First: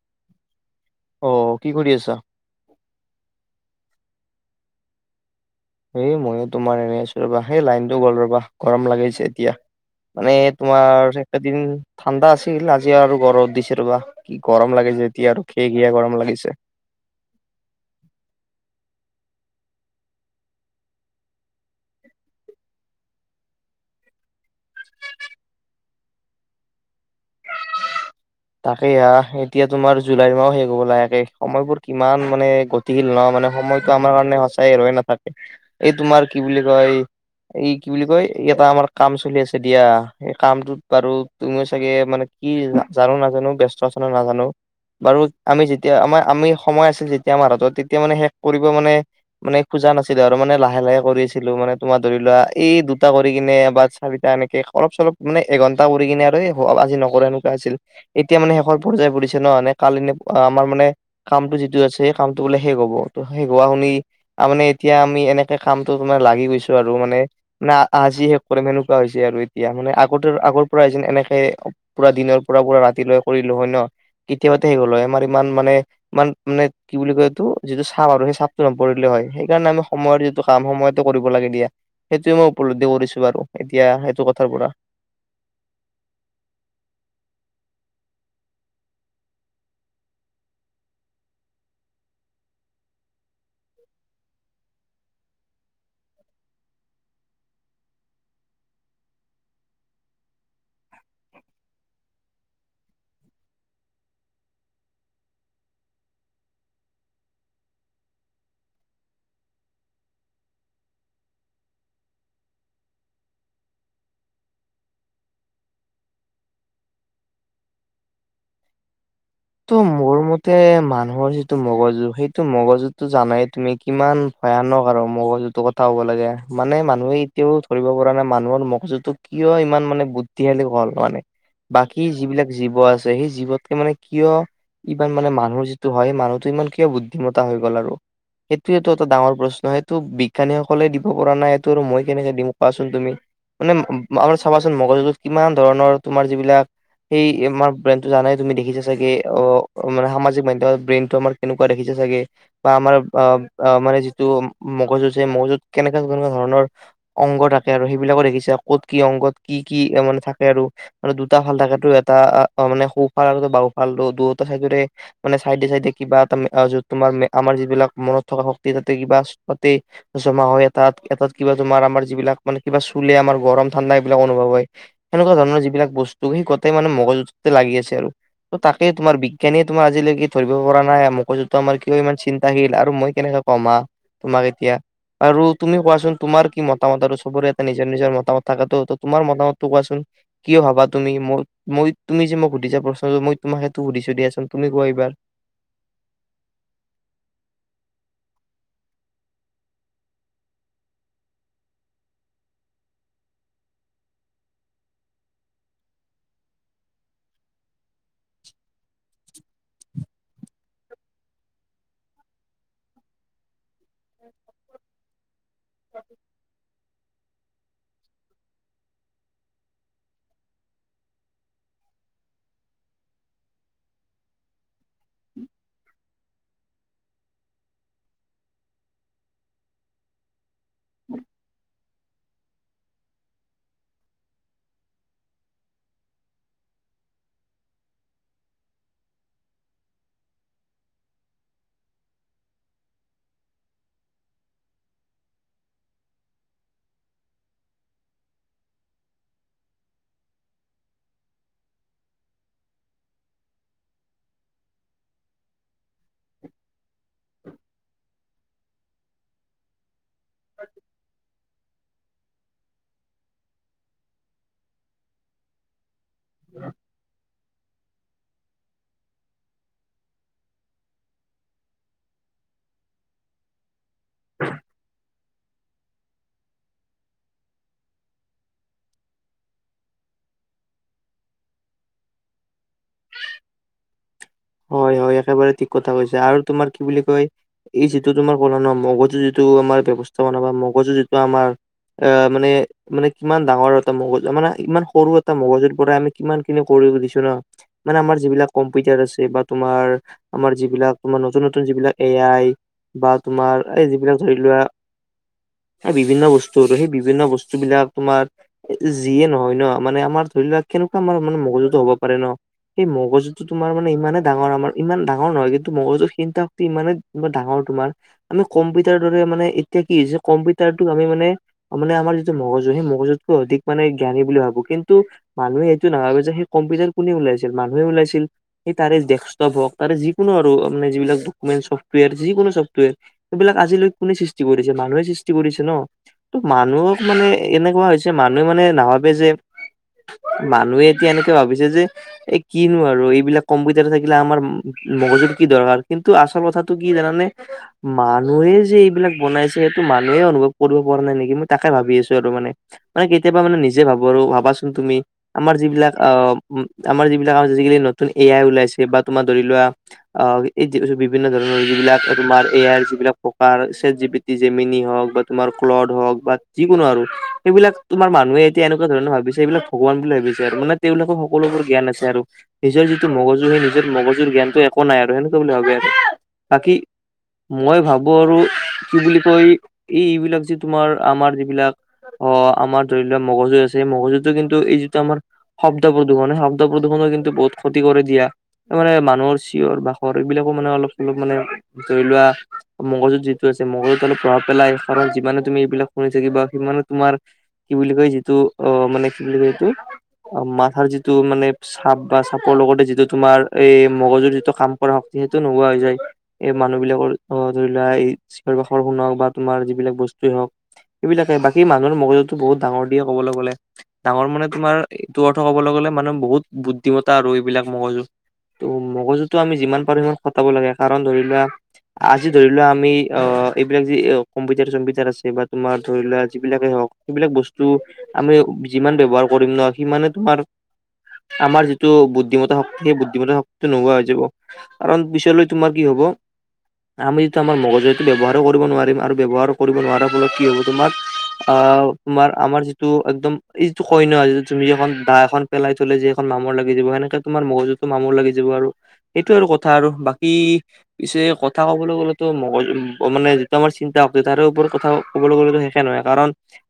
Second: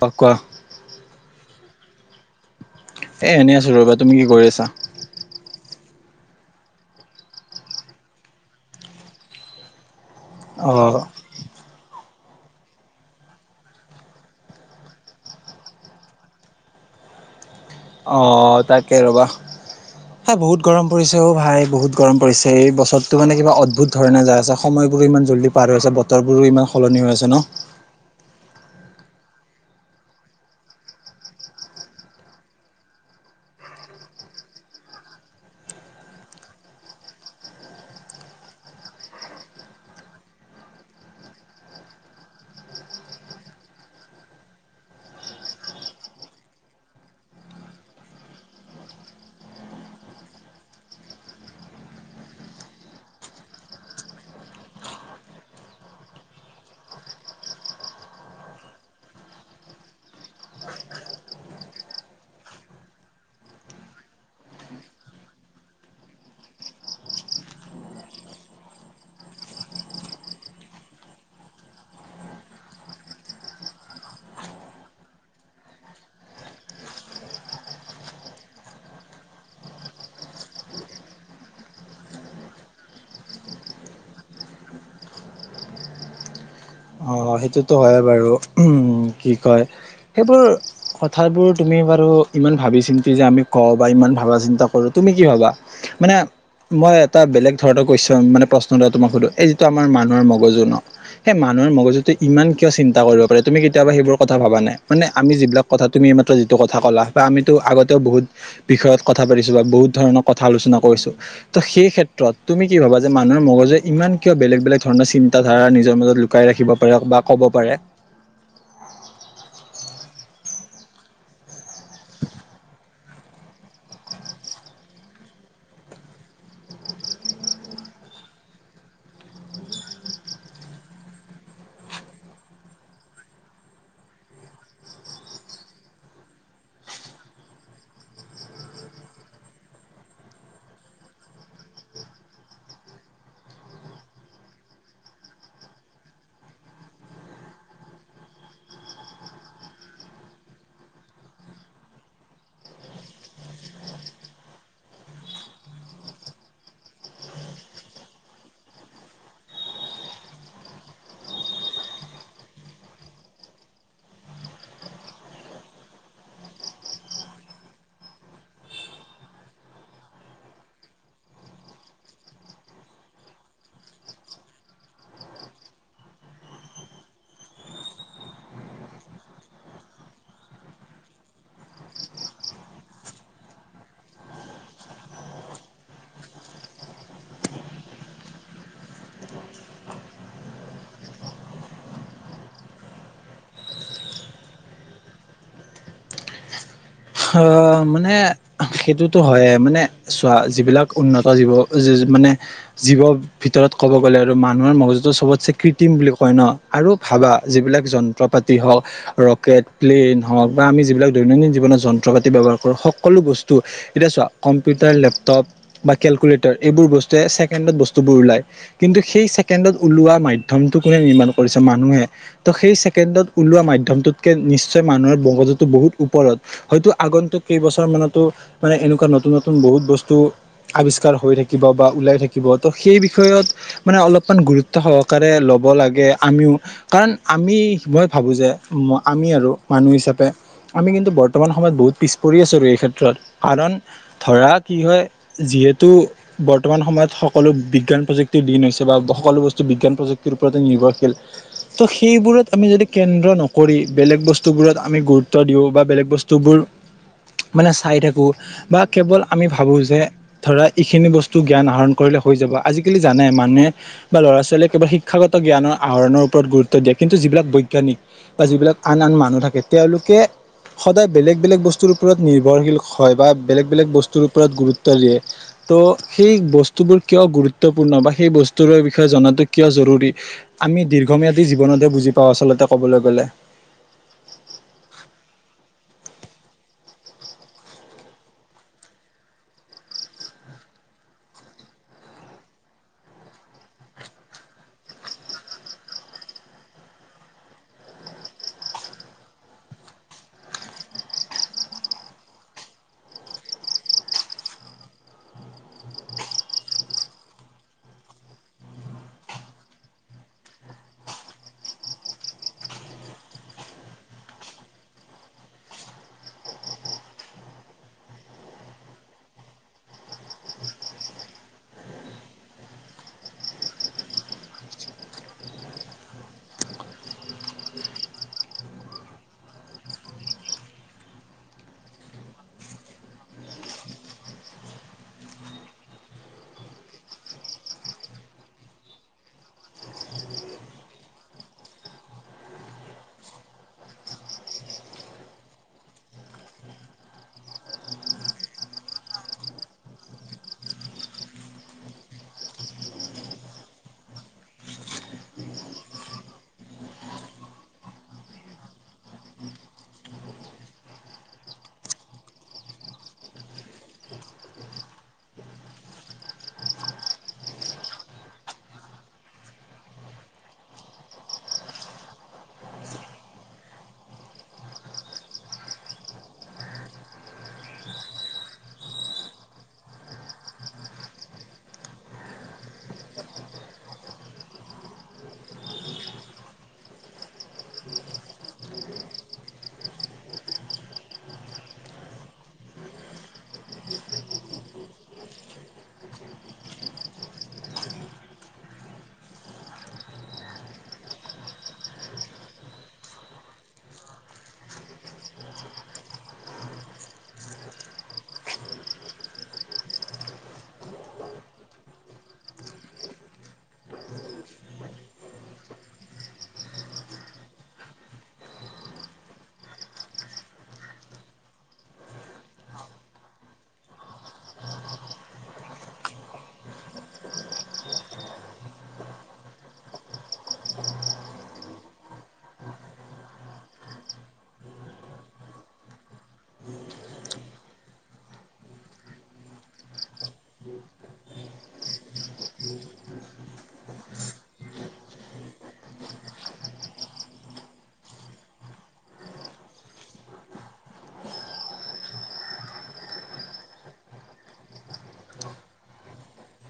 পকোৱা অ কি কৰি আছা এ এনে আছো ৰ'বা তুমি কি কৰি আছা এই মইয়ো তোমাৰ এনেই আছো ৰবা সেই লাইনটো গ'ল ৰবা গৰম লাগিছে এতিয়া মানে অ তোমাৰ একেদিন ঠাণ্ডা আছিল আজি আৰু গৰ'ত দিছে ৰবা কি গৰম লাগিছে এতিয়া আৰু খে ঘিয় গৰম লাগিছে অ তাকেই ৰ'বা এ বহুত গৰম পৰিছে অঔ ভাই বহুত গৰম পৰিছে এই বছৰটো মানে কিবা অদ্ভুত ধৰণে যাই আছে সময়বোৰো ইমান জল্দি পাৰ হৈ আছে বতৰ বোৰো ইমান সলনি হৈ আছে ন তাকে হা এতিয়া তোমাৰ জুলাইৰ মাহ শেষ হব লাহেকে সময়বোৰ কিমান মানে [unintelligible] ল ন মানে সময়টো আমাৰ কাৰণে সঁচাই ৰৈ নাথাকে এই তোমাৰ কি বুলি কয় এই কি বুলি কয় এটা আমাৰ কাম চলি আছে দিয়া এই কামটোত বাৰু তুমিও চাগে মানে কি জানো নাজানো ব্যস্ত আছে নে নাজানো বাৰু আমি যেতিয়া আমাৰ আমি সময় আছিল যেতিয়া আমাৰ হাতত তেতিয়া মানে শেষ কৰিব মানে মানে খোজা নাছিলে আৰু মানে লাহে লাহে কৰি আছিলো মানে তোমাৰ ধৰি লোৱা এই দুটা কৰি কিনে এ বাচ কাপিতা এনেকে অলপ চলপ মানে এঘণ্টা কৰি কিনে আৰু আজি নকৰা এনেকুৱা আছিল এতিয়া মানে শেষৰ পৰ্যায় পৰিছে ন এনে কালি এনে আমাৰ মানে কামটো যিটো আছে সেই কামটো বোলে শেষ হ'ব ত শেষ হোৱা শুনি ত মানে এতিয়া আমি এনেকে কামটোত তোমাৰ লাগি গৈছো আৰু মানে নে আজি শেষ কৰিম সেনেকুৱা হৈছে আৰু এতিয়া মানে আগতে আগৰ পৰাই যেন এনেকে পুৰা দিনৰ পৰা পুৰা ৰাতিলৈ কৰিলো হয় ন কেতিয়াবাতে শেষ হ'ল হয় আমাৰ ইমান মানে ইমান মানে কি বুলি কয় এইটো যিটো চাপ আৰু সেই চাপটো নপৰিলে হয় সেইকাৰণে আমি সময়ৰ যি সময়ৰ কাম সময়তে কৰিব লাগে দিয়া সেইটোয়ে মই উপলব্ধি কৰিছো বাৰু এতিয়া সেইটো কথাৰ পৰা অ সেইটোতো হয় বাৰু উম কি কয় সেইবোৰ কথাবোৰ তুমি বাৰু ইমান ভাবি চিন্তি যে আমি কওঁ বা ইমান ভাবা চিন্তা কৰো তুমি কি ভাবা মানে মই এটা বেলেগ ধৰণৰ কুৱেশন মানে প্ৰশ্ন এটা তোমাক সুধো এই যিটো আমাৰ মানুহৰ মগজু ন সেই মানুহৰ মগজুত ত ইমান কিয় চিন্তা কৰিব পাৰে তুমি কেতিয়াবা সেইবোৰ কথা ভাবা নে মানে যিবিলাক কথা তুমি এই মাত্ৰ যিটো কথা ক'লা বা আমিতো আগতেও বহুত বিষয়ত কথা পাতিছো বা বহুত ধৰণৰ কথা আলোচনা কৰিছো ত' সেই ক্ষেত্ৰত তুমি কি ভাবা যে মানুহৰ মগজুৱে ইমান কিয় বেলেগ বেলেগ ধৰণৰ চিন্তাধাৰা নিজৰ মাজত লুকাই ৰাখিব বা ক'ব পাৰে ত' মোৰ মতে মানুহৰ যিটো মগজু সেইটো মগজুতটো জানাই তুমি কিমান ভয়ানক আৰু মগজুটোৰ কথা হ'ব লাগে মানে মানুহে এতিয়াও ধৰিব পৰা নাই মানুহৰ মগজুতো। কিয় ইমান মানে বুদ্ধিশালী হ'ল মানে বাকী যিবিলাক জীৱ আছে সেই জীৱতকে মানে। কিয় ইমান মানে মানুহৰ যিটো হয় মানুহটো ইমান কিয় বুদ্ধিমতা হৈ গ'ল আৰু। সেইটোৱেটো এটা ডাঙৰ প্ৰশ্ন সেইটো বিজ্ঞানীসকলে দিব পৰা নাই এইটো আৰু মই কেনেকে দিম কোৱাচোন তুমি। মানে আমাৰ চাবাচোন মগজুটোত কিমান ধৰণৰ তোমাৰ যিবিলাক- সেই আমাৰ ব্ৰেনটো জানাই তুমি দেখিছা। চাগে অ মানে সামাজিক মাধ্যমত ব্ৰেইনতটো আমাৰ কেনেকুৱা দেখিছে চাগে। বা আমাৰ অ মানে যিটো মগজুযে মগজুত কেনেকা কেনেকুৱা ধৰণৰ। অংগ থাকে আৰু সেইবিলাকো দেখিছে কত কি অংগত কি কি মানে থাকে আৰু। আৰু দুটা ফাল থাকেতটো এটা মানে সোফাল আৰু বাওফাল দুয়োটা চাইদৰে মানে চাইডে চাইডে কিবা এটা তোমাৰ আমাৰ যিবিলাক মনত থকা শক্তি তাতে কিবা তাতে। জমা হয় এটাত এটাত কিবা তোমাৰ আমাৰ যিবিলাক মানে কিবা চুলে আমাৰ গৰম ঠাণ্ডা এইবিলাক অনুভৱ হয়। সেনেকুৱা ধৰণৰ যিবিলাক বস্তু সেই গোটেই মানে মগজুততে লাগি আছে আৰু। ত তাকে তোমাৰ বিজ্ঞানীয়ে তোমাৰ আজিলৈকে ধৰিব পৰা নাই মগজতো আমাৰ কিয় ইমান চিন্তাশীল আৰু মই কেনেকা কমা তোমাক এতিয়া। আৰু তুমি কোৱাচোন তোমাৰ কি মতামত আৰু চবৰে এটা নিজৰ নিজৰ মতামত থাকটো ত তোমাৰ মতামতটো কোৱাচোন? কিয় ভাবা তুমি মোক মই তুমি যে মোক সুধিছা প্ৰশ্ন মই টোমাক সেইটো সুধিছো দিয়াচোন তুমি কোৱা এইবাৰ হা মানে সেইটোতো হয়য়ে মানে চোৱা যিবিলাক উন্নত জীৱ মানে জীৱ। ভিতৰত ক'ব গ'লে আৰু মানুহৰ মগজুটো চবতছে কৃত্ৰিম বুলি কয় ন আৰু ভাবা যিবিলাক জন্ত চট্ৰপাতি হওঁক। ৰকেট প্লেইন হওঁক বা আমি যিবিলাক দৈনন্দিন জীৱনত যন্ত্ৰ পাতি ব্যৱহাৰ কৰো সকলো বস্তু। এতিয়া চোৱা কম্পিউটাৰ লেপটপ বা কেলকুলেটৰ। এইবোৰ বস্তুৱে চছেকেণ্ডত বস্তুবোৰ ওলায়। কিন্তু সেই ছেকেণ্ডত ওলোৱা মাধ্যমটো কোনে নিৰ্মাণ কৰিছে মানুহে। ত সেই ছেকেণ্ডত ওলোৱা মাধ্যমটোতকে নিশ্চয় মানুহৰ মগজুটো বহুত ওপৰত। হয়তো আগন্তুক কেইবছৰ মানতো মানে এনেকুৱা নতুন নতুন বহুত বস্তু। আৱিষ্কাৰ হৈ থাকিব বা ওলাই থাকিব ত' সেই বিষয়ত- মানে অলপমান গুৰুত্ব সহকাৰে লব লাগে আমিও কাৰণ আমি মই ভাবো যে আমি আৰু মানুহ হিচাপে আমি কিন্তু বৰ্তমান সময়ত বহুত পিছ পৰি আছো আৰু এই ক্ষেত্ৰত কাৰণ ধৰা কি হয়? যিহেতু! বৰ্তমান সময়ত সকলো বিজ্ঞান প্ৰযুক্তিৰ দিন হৈছে বা সকলো বস্তু বিজ্ঞান প্ৰযুক্তিৰ ওপৰতে নিৰ্ভৰশীল। ত' সেইবোৰত আমি যদি কেন্দ্ৰ নকৰি বেলেগ বস্তুবোৰত আমি গুৰুত্ব দিওঁ বা বেলেগ বস্তুবোৰ- মানে চাই থাকোঁ বা কেৱল আমি ভাবোঁ যে ধৰা এইখিনি বস্তু! টো জ্ঞান আহৰণ কৰিলে হৈ যাব আজিকালি জানে মানুহে বা ল'ৰা ছোৱালীয়ে কেৱল শিক্ষাগত জ্ঞানৰ- আহৰনৰ ওপৰত গুৰুত্ব দিয়ে কিন্তু যিবিলাক বৈজ্ঞানিক। বা যিবিলাক আন আন মানুহ থাকে তেওঁলোকে সদায় বেলেগ বেলেগ বস্তুৰ ওপৰত। নিৰ্ভৰশীল হয় বা বেলেগ বেলেগ বস্তুৰ ওপৰত গুৰুত্ব দিয়ে। ত' সেই বস্তুবোৰ কিয় গুৰুত্বপূৰ্ণ বা সেই বস্তুৰে বিষয়ে জনাটো কিয় জৰুৰী। আমি দীৰ্ঘম্যাদী জীৱনতহ বুজি পাওঁ আচলতে ক'বলৈ গ'লে। হয় হয়, একেবাৰে ঠিক কথা কৈছা। আৰু তোমাৰ কি বুলি কয়? এই যিটো তোমাৰ কলো ন মগজু যিটো আমাৰ ব্যৱস্থাপনা বা মগজু যিটো আমাৰ- আ মানে- মানে কিমান ডাঙৰ এটা মগজু মানে ইমান সৰু এটা মগজুৰ পৰাই আমি কিমান খিনি কৰি দিছো ন। মানে আমাৰ যিবিলাক কম্পিউটাৰ আছে। বা তোমাৰ আমাৰ যিবিলাক তোমাৰ নতুন নতুন যিবিলাক এ আই- বা তোমাৰ এই যিবিলাক ধৰি লোৱা, - এ বিভিন্ন বস্তু আৰু সেই বিভিন্ন বস্তু বিলাক তোমাৰ- যিয়ে নহয় ন মানে আমাৰ ধৰি লোৱা কেনেকুৱা আমাৰ মানে মগজুতো হ'ব পাৰে ন। সেই মগজুটো তোমাৰা মা- নে ইমান ডাঙৰ আমাৰ ইমান ডাঙৰ নহয় কিন্তু, মগৰজুৰ চিন্তা শক্তি ইমানেই ডাঙৰ তোমাৰ- আমি কম্পিউটাৰ দৰে মানে এতিয়া কি হৈছে কম্পিউটাৰটোক আমি মানে- মানে আমাৰ যিটো মগজু সেই মগজুতকো অধিক মানে জ্ঞানী বুলি ভাবো। কিন্তু, - মানুহে এইটো নভাবে যে সেই কম্পিটাৰ কোনে ওলাইছিল মানুহে ওলাইছিল। সে তাৰে ডেক্সটপ হওক তাৰে যিকোনো আৰু মানে যিবিলাক ডকুমেণ্ট চফ্টৱেৰ যিকোনো চফ্টৱেৰ- এইবিলাক আজিলৈ কোনে সৃষ্টি কৰিছে মানুহে সৃষ্টি কৰিছে ন। মানুহ মানে এনেকুৱা হৈছে মানুহে মানে নাভাবে যে, - মানুহে এতিয়া এনেকে ভাবিছে যে, এই কিনো আৰু এইবিলাক- কম্পিউটাৰ থাকিলে আমাৰ মগজুৰ কি দৰকাৰ কিন্তু, আচল কথাটো কি জানানে? মানুহে যে এইবিলাক বনাইছে সেইটো মানুহে অনুভৱ কৰিব পৰা নাই নেকি মই তাকে ভাবি আছো আৰু মানে। মানে কেতিয়াবা মানে নিজে ভাবা আৰু ভাবাচোন তুমি। আমাৰ যিবিলাক আহ আমাৰ যিবিলাক আজিকালি নতুন এ আই ওলাইছে বা তোমাৰ ধৰি লোৱা, - অঁ' এই বিভিন্ন ধৰণৰ যিবিলাক তোমাৰ এ আইৰ যিবিলাক প্ৰকাৰ, চেত জি পি - জেমিনি হওক বা তোমাৰ ক্লড হওক বা যিকোনো আৰু সেইবিলাক তোমাৰ মানুহে এতিয়া এনেকুৱা ধৰণে ভাবিছে এইবিলাক- ভগৱান বুলি ভাবিছে আৰু মানে তেওঁলোকৰ সকলোবোৰ জ্ঞান আছে আৰু নিজৰ যিটো- টো মগজু সেই নিজৰ মগজুৰ জ্ঞানটো একো নাই আৰু সেনেকুৱা বুলি ভাবে আৰু বাকী- মই ভাবো আৰু কি বুলি কয় এই এইবিলাক যে তোমাৰ আমাৰ যিবিলাক- অঁ আমাৰ ধৰি লোৱা মগজু আছে, এই মগজুতটো কিন্তু এই যিটো আমাৰ- শব্দ প্ৰদূষণ হয়, সে শব্দ প্ৰদূষণে কিন্তু বহুত ক্ষতি কৰে দিয়া। মানে মানুহৰ চিঞৰ বাখৰ এইবিলাকো মানে অলপ চলপ মানে- ধৰি লোৱা মগজুত যিটো আছে মগজুত অলপ প্ৰভাৱ পেলাই কাৰণ যিমানে তুমি এইবিলাক- শুনিছে কিবা, সিমানে তোমাৰ কি বুলি কয় যিটো অ মানে কি বুলি কয় সেইটো- অ মাথাৰ যিটো মানে চাপ বা চাপ- ক লগতে যিটো তোমাৰ এই মগজুৰ যিটো কাম পৰা শক্তি সেইটো নোহোৱা হৈ যায়। এই মানুহ বিলাকৰ ধৰি লোৱা এই চিঞৰ বাখৰ শুনক বা তোমাৰ যিবিলাক বস্তুৱেই হওক- এবিলাকে বাকী মানুহৰ মগজুটো বহুত ডাঙৰ দিয়া ক'বলে গ'লে। ডাঙৰ মানে তোমাৰ এইটো অৰ্থ ক'বলৈ গ'লে মানুহ বহুত বুদ্ধিমতা আৰু এইবিলাক মগজু। ত' মগজুটো আমি যিমান পাৰো সিমান খটাব লাগে কাৰণ ধৰি লোৱা, - আজি ধৰি লোৱা আমি অ এইবিলাক যি কম্পিউটাৰ চম্পিউটাৰ আছে বা তোমাৰ ধৰি লোৱা যিবিলাকেই হওক- সেইবিলাক বস্তু আমি যিমান ব্যৱহাৰ কৰিম ন সিমানে তোমাৰ আমাৰ যি- টো বুদ্ধিমতা শক্তি সেই বুদ্ধিমত্তা শক্তিটো নোহোৱা হৈ যাব। কাৰণ পিছলৈ তোমাৰ কি হব- আমি টো আমাৰ মগজুটো ব্যৱহাৰো কৰিব নোৱাৰিম আৰু ব্যৱহাৰ কৰিব নোৱাৰা ফলত কি হ'ব তোমাৰ অঁ- তোমাৰ আমাৰ যিটো একদম এই যিটো কয়ন, তুমি এখন দা এখন পেলাই থলে যে এখন মামৰ লাগ- গি যাব সেনেকে তোমাৰ মগজুটো মামৰ লাগি যাব আৰু সেটোৱে আৰু কথা আৰু বাকী- পিছে কথা কবলৈ গ'লেতো মগজ মানে যিটো আমাৰ চিন্তা শক্তি তাৰে ওপৰত কথা- ক'বলৈ গ'লেতো শেষ নহয় কাৰণ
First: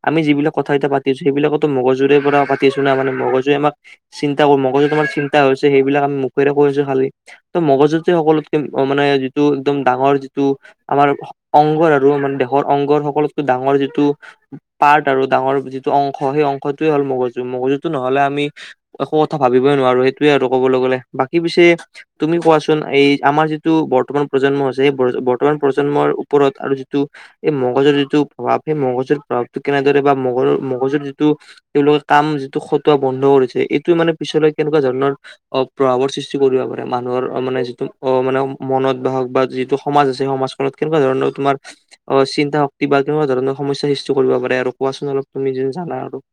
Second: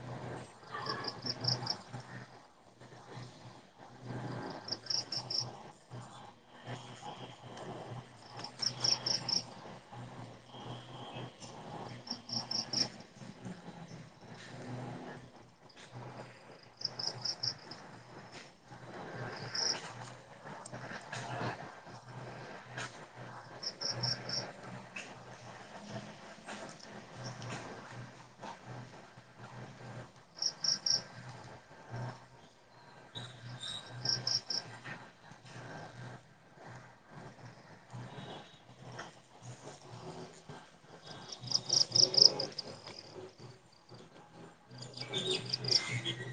আমি যিবিলাক কথা এয়া পাতিছো সেইবিলাকতো মগজুৰে পৰা পাতিছো না মানে মগজুৱে আমাক চিন্তা কৰো মগজত তোমাৰ চিন্তা হৈছে সেইবিলাক আমি মুখেৰে কৰিছো খালি। ত মগজুতি সকলোতকে মানে যিটো একদম ডাঙৰ যিটো আমাৰ অংগৰ আৰু মানে দেশৰ অংগৰ সকলোতকে ডাঙৰ যিটো পাৰ্ট আৰু ডাঙৰ যিটো অংশ সেই অংশটোৱে হ'ল মগজু মগজুতটো নহলে আমি একো কথা ভাবিবই নোৱাৰো সেইটোৱে আৰু ক'বলৈ গ'লে বাকী পিছে তুমি কোৱাচোন এই আমাৰ যিটো বৰ্তমান প্ৰজন্ম আছে সেই বৰ্তমান প্ৰজন্মৰ ওপৰত আৰু যিটো এই মগজৰ যিটো প্ৰভাৱ সেই মগজৰ প্ৰভাৱটো কেনেদৰে বা মগৰ মগজৰ যিটো তেওঁলোকে কাম যিটো খটোৱা বন্ধ কৰিছে এইটোয়ে মানে পিছলৈ কেনেকুৱা ধৰণৰ অ প্ৰভাৱৰ সৃষ্টি কৰিব পাৰে মানুহৰ মানে যিটো অ মানে মনত বাহক বা যিটো সমাজ আছে সেই সমাজ। ফলত কেনেকুৱা ধৰণৰ তোমাৰ অ চিন্তা শক্তি বা কেনেকুৱা ধৰণৰ সমস্যা সৃষ্টি কৰিব পাৰে আৰু কোৱাচোন অলপ তুমি য জানা আৰু-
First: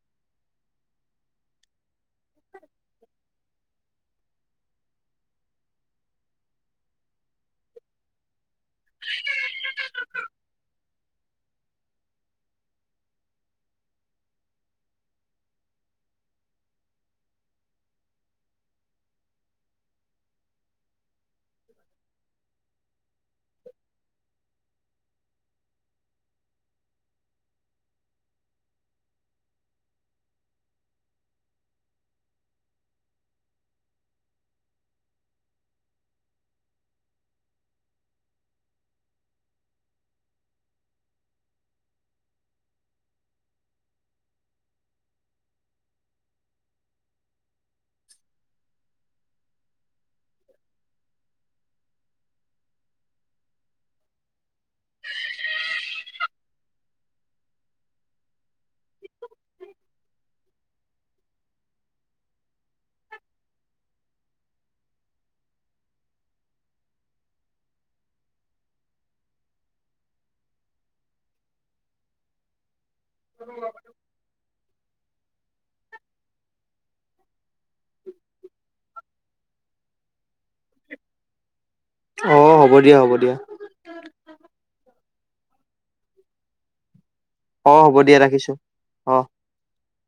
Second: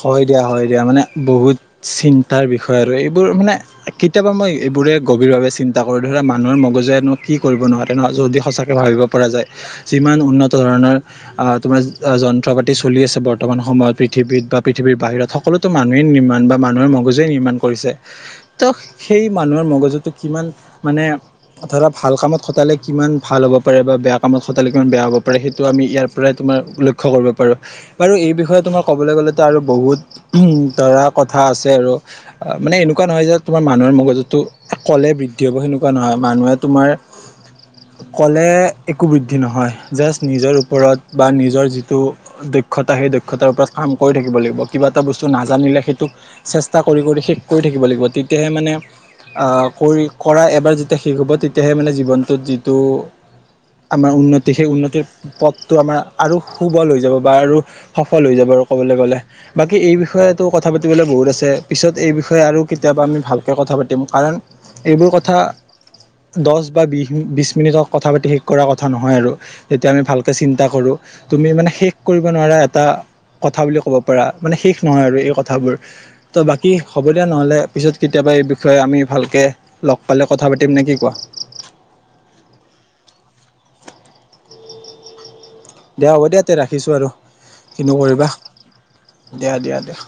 হয় দিয়া হয় দিয়া মানে বহুত চিন্তাৰ বিষয় আৰু এইবোৰ মানে। কেতিয়াবা মই এইবোৰে গভীৰভাৱে চিন্তা কৰো ধৰা মানুহৰ মগজেৱেনো কি কৰিব নোৱাৰে যদি সঁচাকৈ ভাবিব পৰা যায়। যিমান উন্নত ধৰণৰ তোমাৰ যন্ত্ৰ পাতি চলি আছে বৰ্তমান সময়ত পৃথিৱীত বা- পৃথিৱীৰ বাহিৰত সকলোতো মানুহে নিৰ্মাণ বা মানুহে মগজুৱে নিৰ্মাণ কৰিছে। ত সেই মানুহৰ মগজুটো কিমান মানে ধৰা ভাল কামত খটালে কিমান ভাল হ'ব পাৰে বা বেয়া কামত খটালে কিমান বেয়া হ'ব পাৰে সেইটো আমি ইয়াৰ প্ৰই তোমাৰ লক্ষ্য কৰিব পাৰো বাৰু এই বিষয়ে তোমাৰ ক'বলৈ গ'লে। আৰু বহুত উ ধৰা কথা আছে। আৰু অ মানে এনেকুৱা নহয় যে তোমাৰ মানুহৰ মগজুতো। কলে বৃদ্ধি হব সেনেকুৱা নহয় মানুহে তোমাৰ ক'লে একো বৃদ্ধি নহয় জাষ্ট নিজৰ ওপৰত বা নিজৰ যিটো দক্ষতা সেই দক্ষতাৰ ওপৰত কাম কৰি থাকিব লাগিব কিবা এটা বস্তু নাজানিলে সেইটোক। চেষ্টা কৰি কৰি শেষ কৰি থাকিব লাগিব তেতিয়াহে মানে। আ কৰি কৰা এবাৰ যেতিয়া শেষ হ'ব তেতিয়াহে মানে জীৱনটোত যিটো। আমাৰ উন্নতি সেই উন্নতিৰ পথটো আমাৰ। আৰু সুবল হৈ যাব বা আৰু সফল হৈ যাব আৰু ক'বলৈ গ'লে। বাকী এই বিষয়ে কথা পাতিবলৈ বহুত আছে পিছত এই বিষয়ে আৰু কেতিয়াবা আমি ভালকে কথা পাতিম কাৰণ। এইবোৰ কথা দচ বা বি বিচ মিনিটত কথা পাতি শেষ কৰ কথা নহয়। আৰু তেতিয়া আমি ভালকে চিন্তা কৰো তুমি মানে শেষ কৰিব নোৱাৰা এটা। কথা বুলি ক'ব পৰা মানে শেষ নহয় আৰু এই কথাবোৰ তো বাকী হ'ব দিয়া নহ'লে। পিছত কেতিয়াবা এই বিষয়ে আমি ভালকে লগ পালে কথা পাতিম নে কি কোৱা। অ' হ'ব দিয়া হ'ব দিয়া। দিয়া হ'ব দিয়া তে ৰাখিছো আৰু অ কিনো হ'ব দিয়া কৰিবা ৰাখিছো অ দিয়া দিয়া দিয়া।